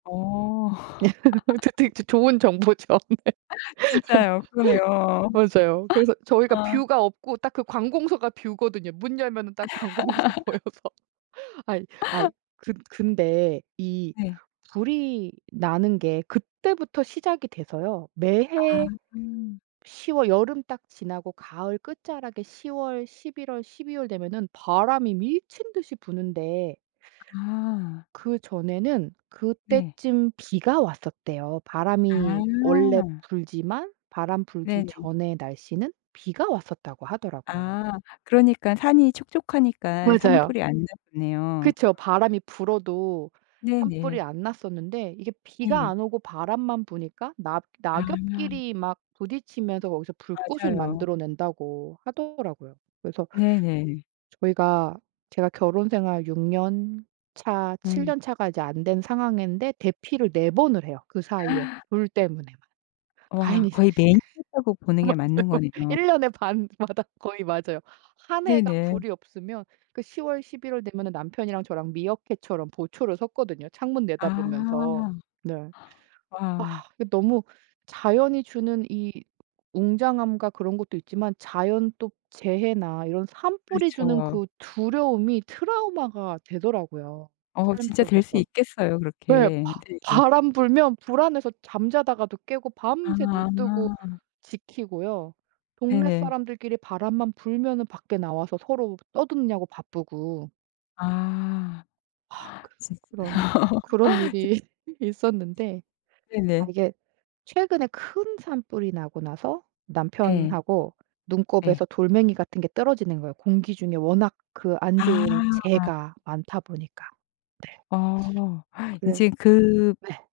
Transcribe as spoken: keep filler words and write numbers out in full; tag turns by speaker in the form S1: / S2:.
S1: 어.
S2: 어쨋든 이 좋은 정보죠. 네.
S1: 진짜요. 그러네요.
S2: 맞아요. 그래서 저희가
S1: 아.
S2: 뷰가 없고 딱 그 관공서가 뷰거든요. 문 열면 딱 관공서 보여서 아이, 아이 근 근데 이
S1: 네.
S2: 불이 나는 게 그때부터 시작이 돼서요.
S1: 아.
S2: 매해
S1: 아.
S2: 시 월 여름 딱 지나고 가을 끝자락에 시 월, 십일 월, 십이 월 되면은 바람이 미친 듯이 부는데
S1: 아.
S2: 그전에는
S1: 네.
S2: 그때쯤 비가 왔었대요. 바람이 원래
S1: 아.
S2: 불지만 바람 불기
S1: 네네.
S2: 전에 날씨는 비가 왔었다고 하더라고요.
S1: 아 그러니까 산이 촉촉하니까
S2: 맞아요.
S1: 산불이 안 나네요.
S2: 그쵸. 바람이 불어도 산불이
S1: 네네.
S2: 안 났었는데 이게 비가
S1: 네.
S2: 안 오고 바람만 부니까 낙
S1: 아.
S2: 낙엽끼리 막 부딪히면서 거기서 불꽃을
S1: 맞아요.
S2: 만들어 낸다고 하더라고요. 그래서
S1: 네네.
S2: 저희가 제가 결혼생활 육 년 차, 칠
S1: 음.
S2: 년 차가 이제 안 된 상황인데 대피를 네 번을 해요. 그 사이에
S1: 아.
S2: 불 때문에만.
S1: 와
S2: 다행히.
S1: 거의 매년 했다고 보는 게 맞는
S2: 맞아요.
S1: 거네요.
S2: 일 년에 반마다 거의 맞아요. 한 해가
S1: 네네.
S2: 불이 없으면 그 시 월, 십일 월 되면 남편이랑 저랑 미어캣처럼 보초를 섰거든요. 창문 내다보면서
S1: 아.
S2: 네. 아
S1: 와.
S2: 너무 자연이 주는 이 웅장함과 그런 것도 있지만 자연 또 재해나 이런 산불이 주는
S1: 그렇죠.
S2: 그 두려움이 트라우마가 되더라고요.
S1: 어
S2: 삶
S1: 진짜 될 수
S2: 속에서.
S1: 있겠어요
S2: 네
S1: 그렇게.
S2: 바
S1: 네네.
S2: 바람 불면 불안해서 잠자다가도 깨고 밤새 눈
S1: 아.
S2: 뜨고 지키고요. 동네
S1: 네네.
S2: 사람들끼리 바람만 불면 밖에 나와서 서로 떠드냐고 바쁘고
S1: 아.
S2: 아
S1: 하. 진
S2: 그런 그런
S1: 진
S2: 일이 있었는데 아
S1: 네네.
S2: 이게 최근에 큰 산불이 나고 나서
S1: 네.
S2: 남편하고 눈곱에서
S1: 네.
S2: 돌멩이 같은 게 떨어지는 거예요. 공기 중에 워낙 그 안 좋은
S1: 아.
S2: 재가 많다 보니까. 네.
S1: 어
S2: 그래
S1: 이젠 그
S2: 네.